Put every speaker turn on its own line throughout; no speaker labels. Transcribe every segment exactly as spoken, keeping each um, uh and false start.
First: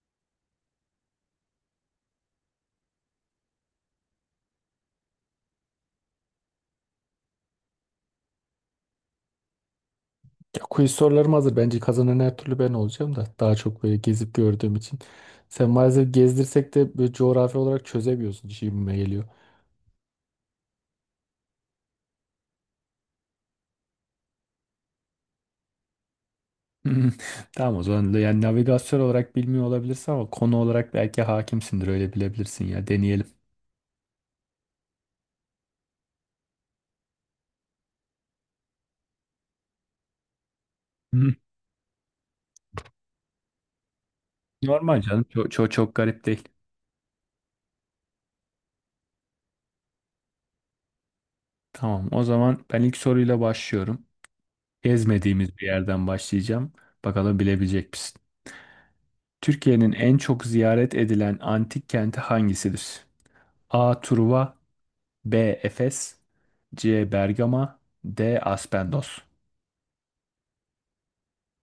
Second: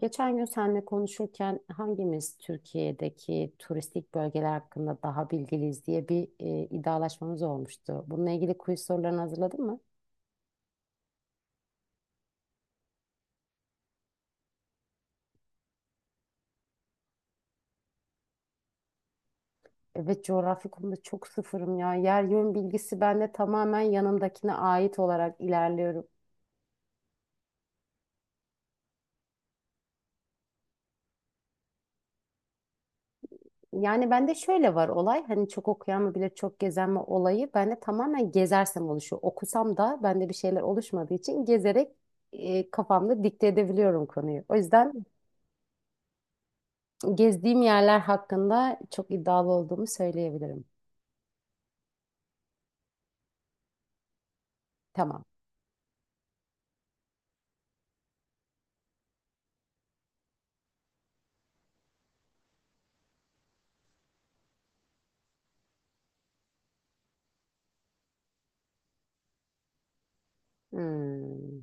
Geçen gün seninle konuşurken hangimiz Türkiye'deki turistik bölgeler hakkında daha bilgiliyiz diye bir e, iddialaşmamız olmuştu. Bununla ilgili quiz sorularını hazırladın mı?
Ya, Quiz sorularım hazır. Bence kazanan her türlü ben olacağım da. Daha çok böyle gezip gördüğüm için. Sen maalesef gezdirsek de böyle coğrafi olarak çözemiyorsun. Şimdime geliyor.
Evet, coğrafya konuda çok sıfırım ya. Yer yön bilgisi bende tamamen yanımdakine ait olarak ilerliyorum.
Hmm, Tamam o zaman da yani navigasyon olarak bilmiyor olabilirsin ama konu olarak belki hakimsindir öyle bilebilirsin ya deneyelim.
Yani bende şöyle var olay, hani çok okuyan mı bilir çok gezen mi olayı, bende tamamen gezersem oluşuyor. Okusam da bende bir şeyler oluşmadığı
Hı.
için gezerek e, kafamda dikte edebiliyorum konuyu. O yüzden
Normal canım çok, çok, çok garip değil.
gezdiğim yerler hakkında çok iddialı olduğumu söyleyebilirim.
Tamam o zaman ben ilk soruyla başlıyorum.
Tamam.
Gezmediğimiz bir yerden başlayacağım. Bakalım bilebilecek misin? Türkiye'nin en çok ziyaret edilen antik kenti hangisidir? A. Truva B. Efes C. Bergama D. Aspendos.
Hmm.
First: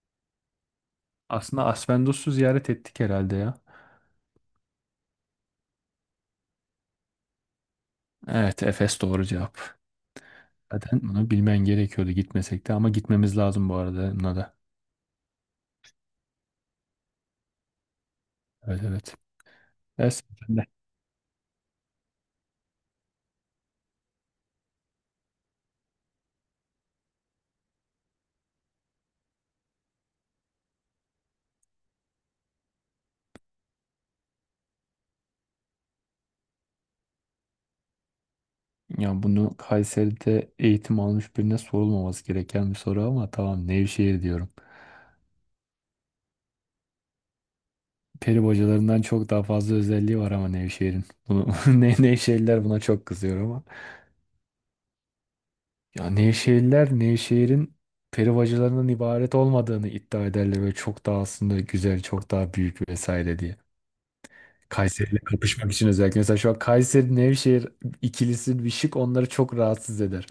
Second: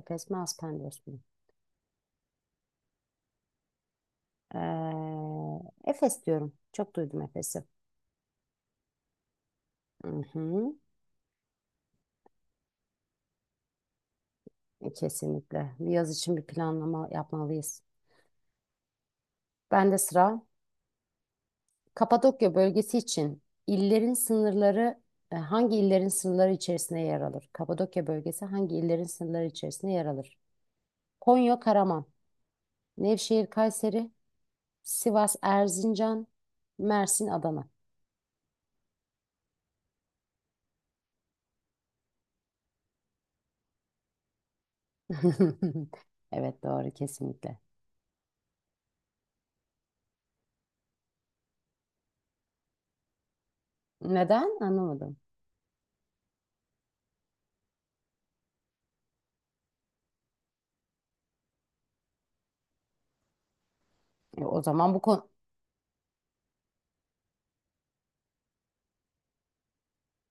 Efes mi, Aspendos mu?
Aslında Aspendos'u ziyaret ettik herhalde ya.
Ee, Efes diyorum. Çok duydum Efes'i.
Evet Efes doğru cevap.
Hı hı.
Zaten bunu bilmen gerekiyordu gitmesek de ama gitmemiz lazım bu arada buna da.
E, Kesinlikle. Bir yaz için bir planlama yapmalıyız.
Evet evet.
Ben de
Evet,
sıra.
sen de.
Kapadokya bölgesi için illerin sınırları, e, hangi illerin sınırları içerisinde yer alır? Kapadokya bölgesi hangi illerin sınırları içerisinde yer alır? Konya, Karaman, Nevşehir, Kayseri, Sivas, Erzincan, Mersin, Adana.
Ya bunu Kayseri'de eğitim almış birine sorulmaması gereken bir soru ama tamam Nevşehir diyorum.
Evet, doğru kesinlikle.
Peri bacalarından çok daha fazla özelliği var ama Nevşehir'in. Bunu, Ne- Nevşehirliler buna çok kızıyor ama.
Neden? Anlamadım.
Ya Nevşehirler Nevşehir'in perivacılarından ibaret olmadığını iddia ederler ve çok daha aslında güzel, çok daha büyük vesaire diye.
E, o zaman bu
Kayseri'yle
konu,
kapışmak için özellikle. Mesela şu an Kayseri Nevşehir ikilisi bir şık onları çok rahatsız eder.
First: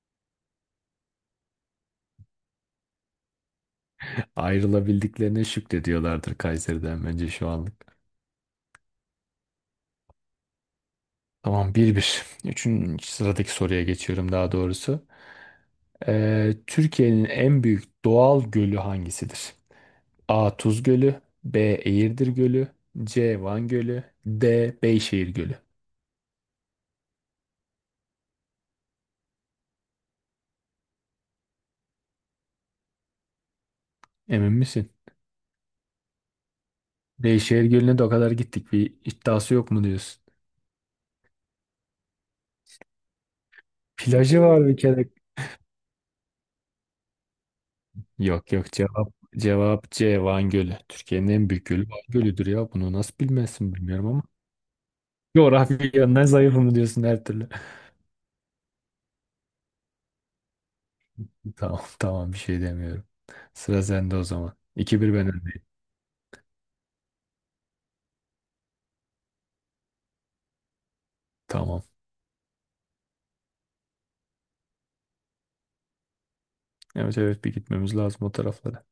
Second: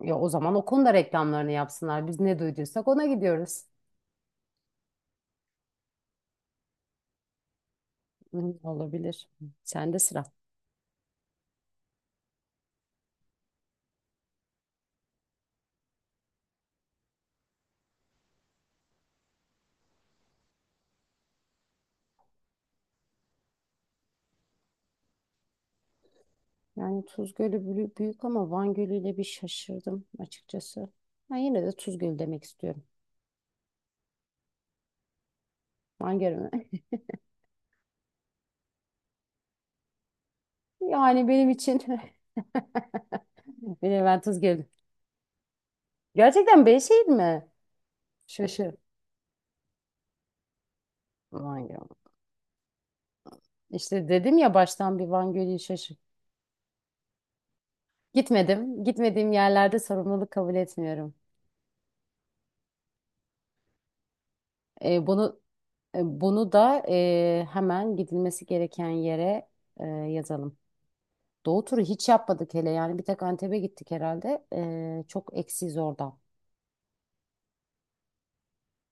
ya o zaman o konuda reklamlarını yapsınlar. Biz ne duyduysak ona gidiyoruz.
Ayrılabildiklerine şükrediyorlardır Kayseri'den bence şu anlık.
Hı, olabilir. Sen de sıra.
Tamam bir. 1 Üçüncü sıradaki soruya geçiyorum daha doğrusu. Ee, Türkiye'nin en büyük doğal gölü hangisidir? A. Tuz Gölü B. Eğirdir Gölü C. Van Gölü D. Beyşehir Gölü.
Yani Tuz Gölü bülü- büyük ama Van Gölü ile bir şaşırdım açıkçası. Ben yine de Tuz Gölü demek istiyorum.
Emin misin?
Van Gölü mü?
Beyşehir Gölü'ne de o kadar gittik. Bir iddiası yok mu diyorsun?
Yani benim için bileven Tuz
Plajı
Gölü.
var bir kere.
Gerçekten Beyşehir mi?
Yok yok
Şaşır.
cevap cevap C. Van Gölü. Türkiye'nin en büyük
Van
gölü
Gölü.
Van Gölü'dür ya. Bunu nasıl bilmezsin bilmiyorum
İşte
ama.
dedim ya baştan bir Van Gölü'yü
Coğrafya
şaşır.
yönden zayıf mı diyorsun her türlü?
Gitmedim. Gitmediğim yerlerde sorumluluk kabul etmiyorum.
Tamam tamam bir şey demiyorum. Sıra sende o zaman. iki
E,
bir ben
bunu
öndeyim.
e, bunu da e, hemen gidilmesi gereken yere e, yazalım. Doğu turu
Tamam.
hiç yapmadık hele, yani bir tek Antep'e gittik herhalde. E, çok eksiz oradan.
Evet evet bir gitmemiz lazım o taraflara.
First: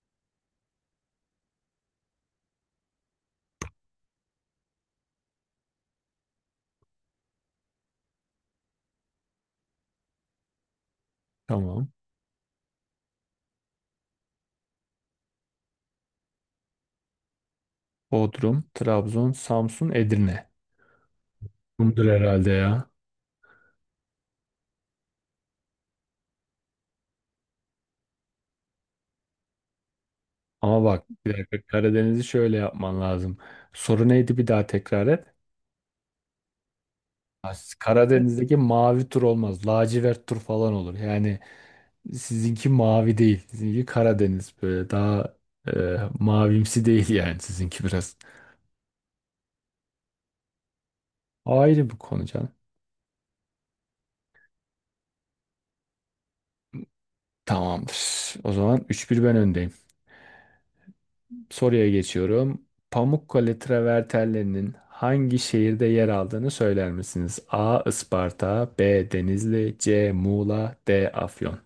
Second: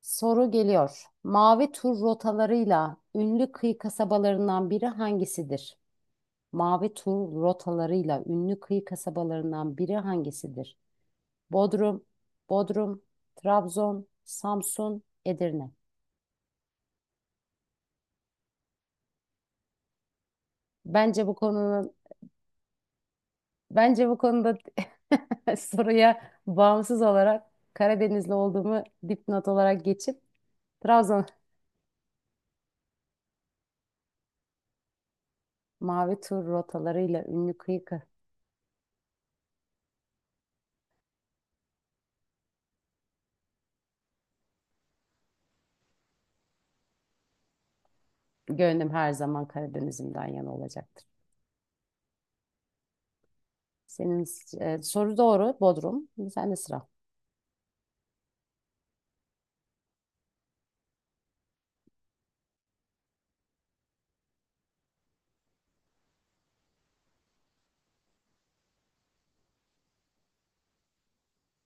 Soru geliyor. Mavi tur rotalarıyla ünlü kıyı kasabalarından biri hangisidir? Mavi tur rotalarıyla ünlü kıyı kasabalarından biri hangisidir?
Tamam.
Bodrum, Bodrum, Trabzon, Samsun, Edirne.
Bodrum, Trabzon, Samsun, Edirne.
Bence bu konunun
Bundur herhalde ya.
Bence bu konuda soruya bağımsız olarak Karadenizli olduğumu dipnot olarak geçip
Ama bak
Trabzon.
bir dakika Karadeniz'i şöyle yapman lazım. Soru neydi bir daha tekrar et.
Mavi tur rotalarıyla
Ha,
ünlü kıyı kı-
Karadeniz'deki mavi tur olmaz. Lacivert tur falan olur. Yani sizinki mavi değil. Sizinki Karadeniz böyle daha e, mavimsi değil yani sizinki biraz.
gönlüm her zaman Karadeniz'imden yana olacaktır.
Ayrı bir konu canım.
Senin e, soru doğru, Bodrum. Sen de sıra.
Tamamdır. O zaman üç bir ben öndeyim. Soruya geçiyorum. Pamukkale travertenlerinin hangi şehirde yer aldığını söyler misiniz? A. Isparta, B. Denizli, C. Muğla, D. Afyon.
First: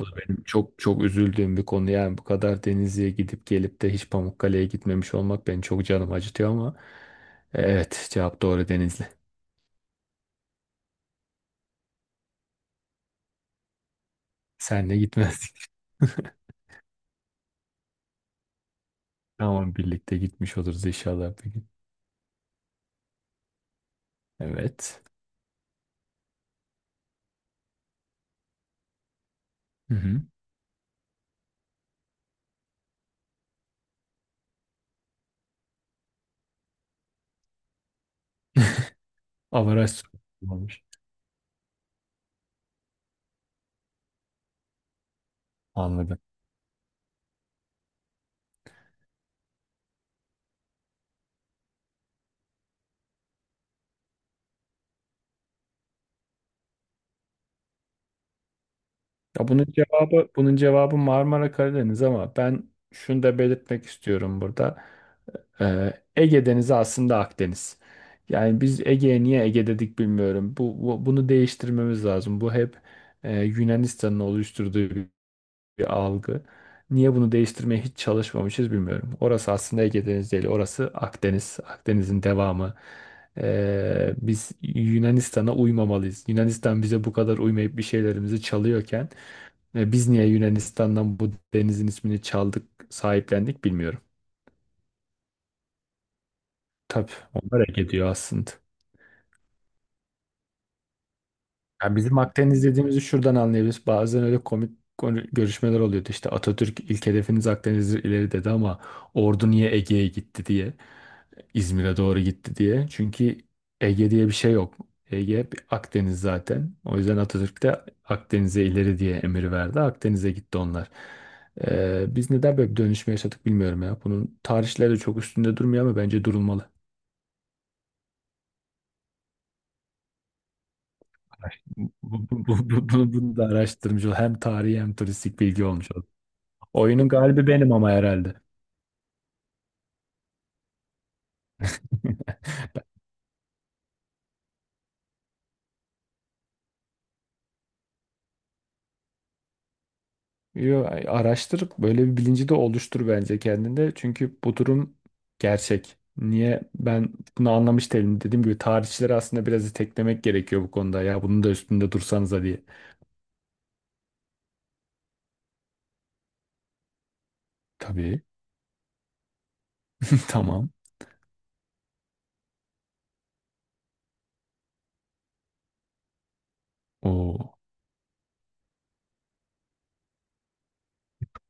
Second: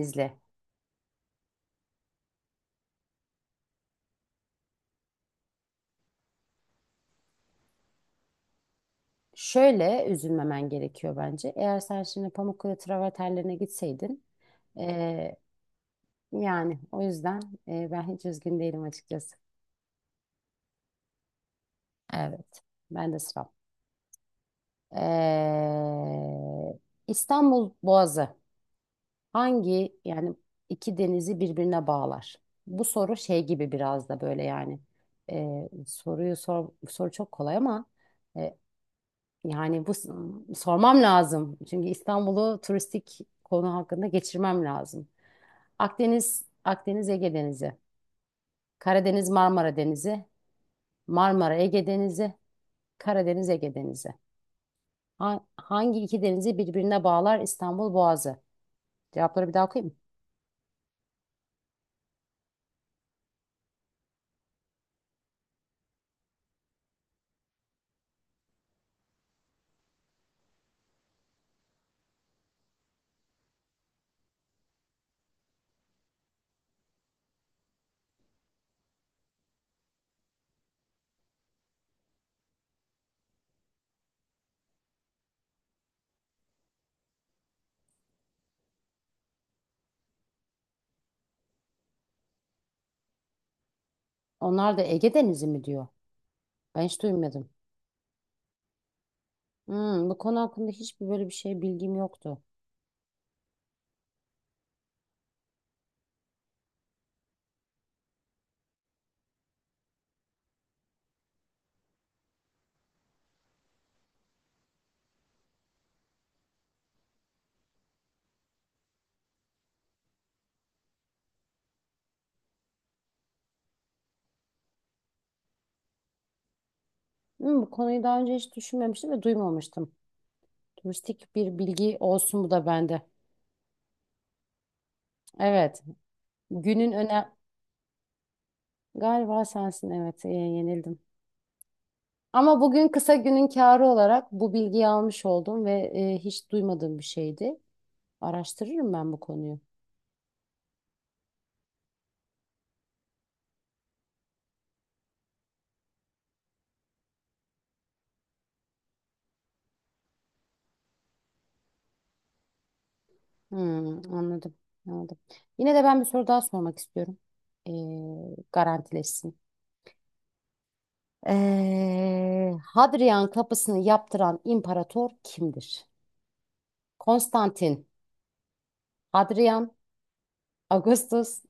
Bu da benim çok çok üzüldüğüm bir konu. Yani bu kadar Denizli'ye gidip gelip de hiç Pamukkale'ye gitmemiş olmak beni çok canım acıtıyor ama e, evet cevap doğru Denizli.
Şöyle üzülmemen gerekiyor bence. Eğer sen şimdi Pamukkale travertenlerine gitseydin,
Senle
e,
gitmezdik.
Yani o yüzden e, ben hiç üzgün değilim açıkçası.
Tamam birlikte gitmiş oluruz inşallah bir gün.
Evet. Ben de sıram.
Evet.
Ee, İstanbul Boğazı
Hı
hangi
hı.
yani iki denizi birbirine bağlar? Bu soru şey gibi biraz da, böyle yani, e, soruyu sor, soru çok kolay ama, e, yani bu
Avaraj
s-
olmuş.
sormam lazım. Çünkü İstanbul'u turistik konu hakkında geçirmem lazım.
Anladım.
Akdeniz, Akdeniz Ege Denizi, Karadeniz Marmara Denizi, Marmara Ege Denizi, Karadeniz, Ege Denizi. Ha- hangi iki denizi birbirine bağlar İstanbul Boğazı? Cevapları
Ya
bir daha
bunun
okuyayım mı?
cevabı bunun cevabı Marmara Karadeniz ama ben şunu da belirtmek istiyorum burada. Ee, Ege Denizi aslında Akdeniz. Yani biz Ege'ye niye Ege dedik bilmiyorum. Bu, bu- bunu değiştirmemiz lazım. Bu hep e, Yunanistan'ın oluşturduğu bir algı. Niye bunu değiştirmeye hiç çalışmamışız bilmiyorum. Orası aslında Ege Denizi değil, orası Akdeniz. Akdeniz'in devamı. Ee, biz Yunanistan'a uymamalıyız. Yunanistan bize bu kadar uymayıp bir şeylerimizi çalıyorken e, biz niye Yunanistan'dan bu denizin ismini çaldık, sahiplendik bilmiyorum.
Onlar da Ege Denizi mi diyor? Ben hiç
Tabii
duymadım.
onlar Ege diyor aslında.
Hmm, bu konu hakkında hiçbir böyle bir şey bilgim
Yani bizim
yoktu.
Akdeniz dediğimizi şuradan anlayabiliriz. Bazen öyle komik konu- görüşmeler oluyordu. İşte Atatürk ilk hedefiniz Akdeniz'dir ileri dedi ama ordu niye Ege'ye gitti diye. İzmir'e doğru gitti diye. Çünkü Ege diye bir şey yok. Ege bir Akdeniz zaten. O yüzden Atatürk de Akdeniz'e ileri diye emir verdi. Akdeniz'e gitti onlar. Ee, biz neden böyle bir dönüşme yaşadık bilmiyorum ya. Bunun tarihleri çok üstünde durmuyor ama bence durulmalı.
Hmm, bu konuyu daha önce hiç düşünmemiştim ve duymamıştım. Turistik bir
Bu,
bilgi
bu,
olsun bu da
bu- bu-
bende.
bu- bunu da araştırmış ol. Hem tarihi hem turistik bilgi
Evet.
olmuş oldu.
Günün
Oyunun
öne...
galibi benim ama herhalde.
Galiba sensin, evet. E, yenildim. Ama bugün kısa günün kârı olarak bu bilgiyi almış oldum ve e, hiç duymadığım bir şeydi. Araştırırım ben bu konuyu.
Yo, araştır böyle bir bilinci de oluştur bence kendinde. Çünkü bu durum gerçek. Niye ben bunu anlamış değilim. Dediğim gibi tarihçileri aslında biraz iteklemek gerekiyor bu konuda. Ya bunun da üstünde dursanıza diye.
Hmm, anladım, anladım. Yine de ben bir soru daha sormak istiyorum. Ee,
Tabii.
garantileşsin.
Tamam.
Ee, Hadrian kapısını yaptıran imparator kimdir?
Oo.
Konstantin, Hadrian, Augustus,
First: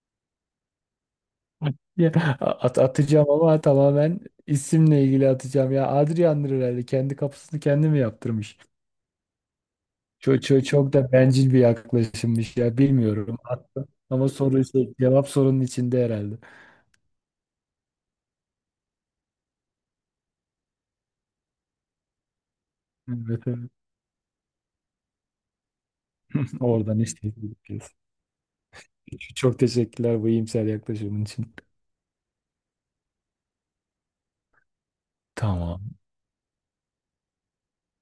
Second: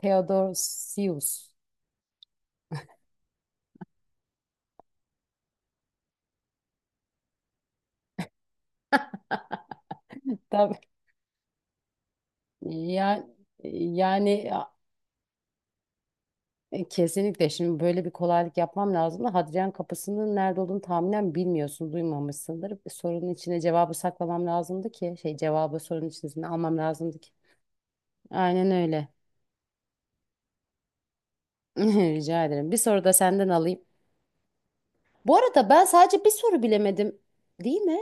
Theodosius.
Ya, at, atacağım ama tamamen isimle ilgili atacağım. Ya Adrian'dır herhalde. Kendi kapısını kendi mi yaptırmış? Çok, çok,
Tabii.
çok da bencil bir yaklaşımmış ya.
Ya,
Bilmiyorum. Attım. Ama
yani
soru şey, cevap sorunun içinde herhalde.
e, kesinlikle şimdi böyle bir kolaylık yapmam lazım da Hadrian kapısının nerede olduğunu tahminen bilmiyorsun, duymamışsındır. Sorunun
Evet,
içine
evet.
cevabı saklamam lazımdı ki, şey, cevabı sorunun içine almam
Oradan
lazımdı
işte
ki.
gidiyoruz.
Aynen öyle.
Çok teşekkürler bu iyimser yaklaşımın için.
Rica ederim. Bir soru da senden alayım. Bu arada ben
Tamam.
sadece bir soru bilemedim. Değil mi?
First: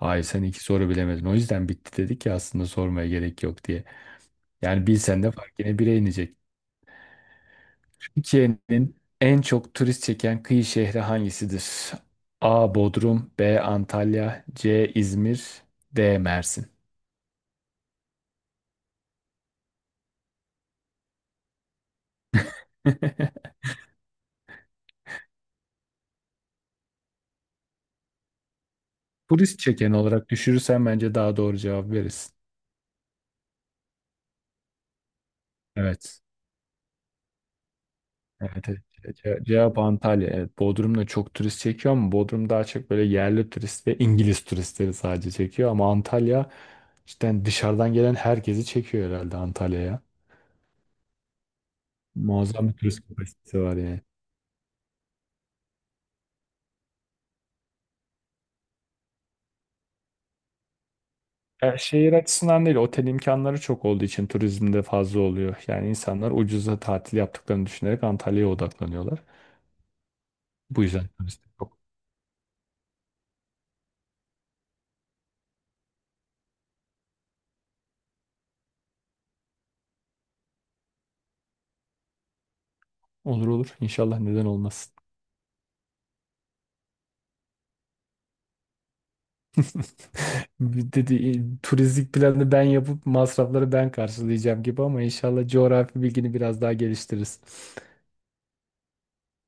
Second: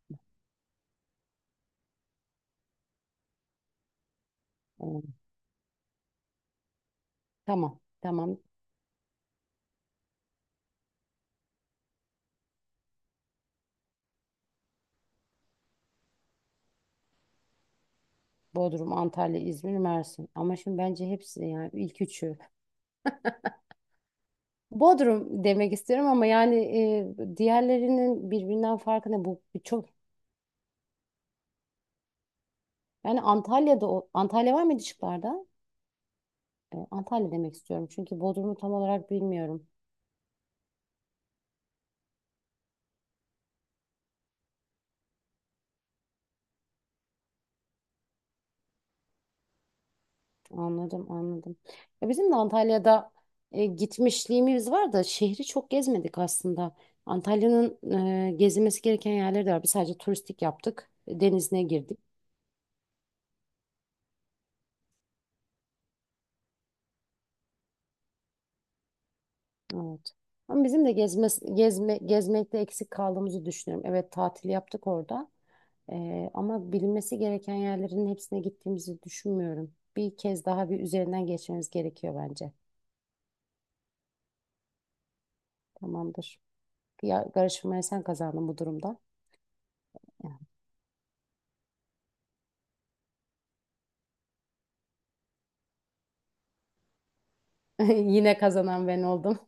Ay sen iki soru bilemedin. O yüzden bitti dedik ya aslında sormaya gerek yok diye. Yani
Hmm.
bilsen de fark yine bire inecek.
Tamam. Tamam.
Türkiye'nin en çok turist çeken kıyı şehri hangisidir? A. Bodrum B. Antalya C. İzmir D. Mersin.
Bodrum, Antalya, İzmir, Mersin. Ama şimdi bence hepsi, yani ilk üçü. Bodrum demek istiyorum ama yani, e, diğerlerinin birbirinden farkı ne? Bu
Turist
bu çok,
çeken olarak düşürürsen bence daha doğru cevap verirsin.
yani Antalya'da, o- Antalya var mıydı şıklarda?
Evet.
E, Antalya demek istiyorum. Çünkü Bodrum'u
Evet,
tam
evet.
olarak
Ce-
bilmiyorum.
Cevap Antalya. Evet, Bodrum'da çok turist çekiyor ama Bodrum daha çok böyle yerli turist ve İngiliz turistleri sadece çekiyor. Ama Antalya cidden dışarıdan gelen herkesi çekiyor herhalde Antalya'ya.
Anladım, anladım. Ya bizim de
Muazzam bir turist
Antalya'da
kapasitesi
e,
var yani.
gitmişliğimiz var da şehri çok gezmedik aslında. Antalya'nın e, gezilmesi gereken yerleri de var. Biz sadece turistik yaptık. Denizine
Ya
girdik.
şehir açısından değil, otel imkanları çok olduğu için turizmde fazla oluyor. Yani insanlar ucuza tatil yaptıklarını düşünerek Antalya'ya odaklanıyorlar.
Evet. Ama
Bu
bizim de
yüzden
gezme,
turist çok.
gezme, gezmekte eksik kaldığımızı düşünüyorum. Evet, tatil yaptık orada. E, ama bilinmesi gereken yerlerin hepsine gittiğimizi düşünmüyorum. Bir kez daha bir üzerinden geçmemiz gerekiyor bence.
Olur olur. İnşallah neden olmaz.
Tamamdır. Ya, karışmaya sen kazandın bu durumda.
Dedi "E, turistik planı ben yapıp masrafları ben karşılayacağım gibi ama inşallah coğrafi bilgini biraz daha geliştiririz.
Yine kazanan ben oldum.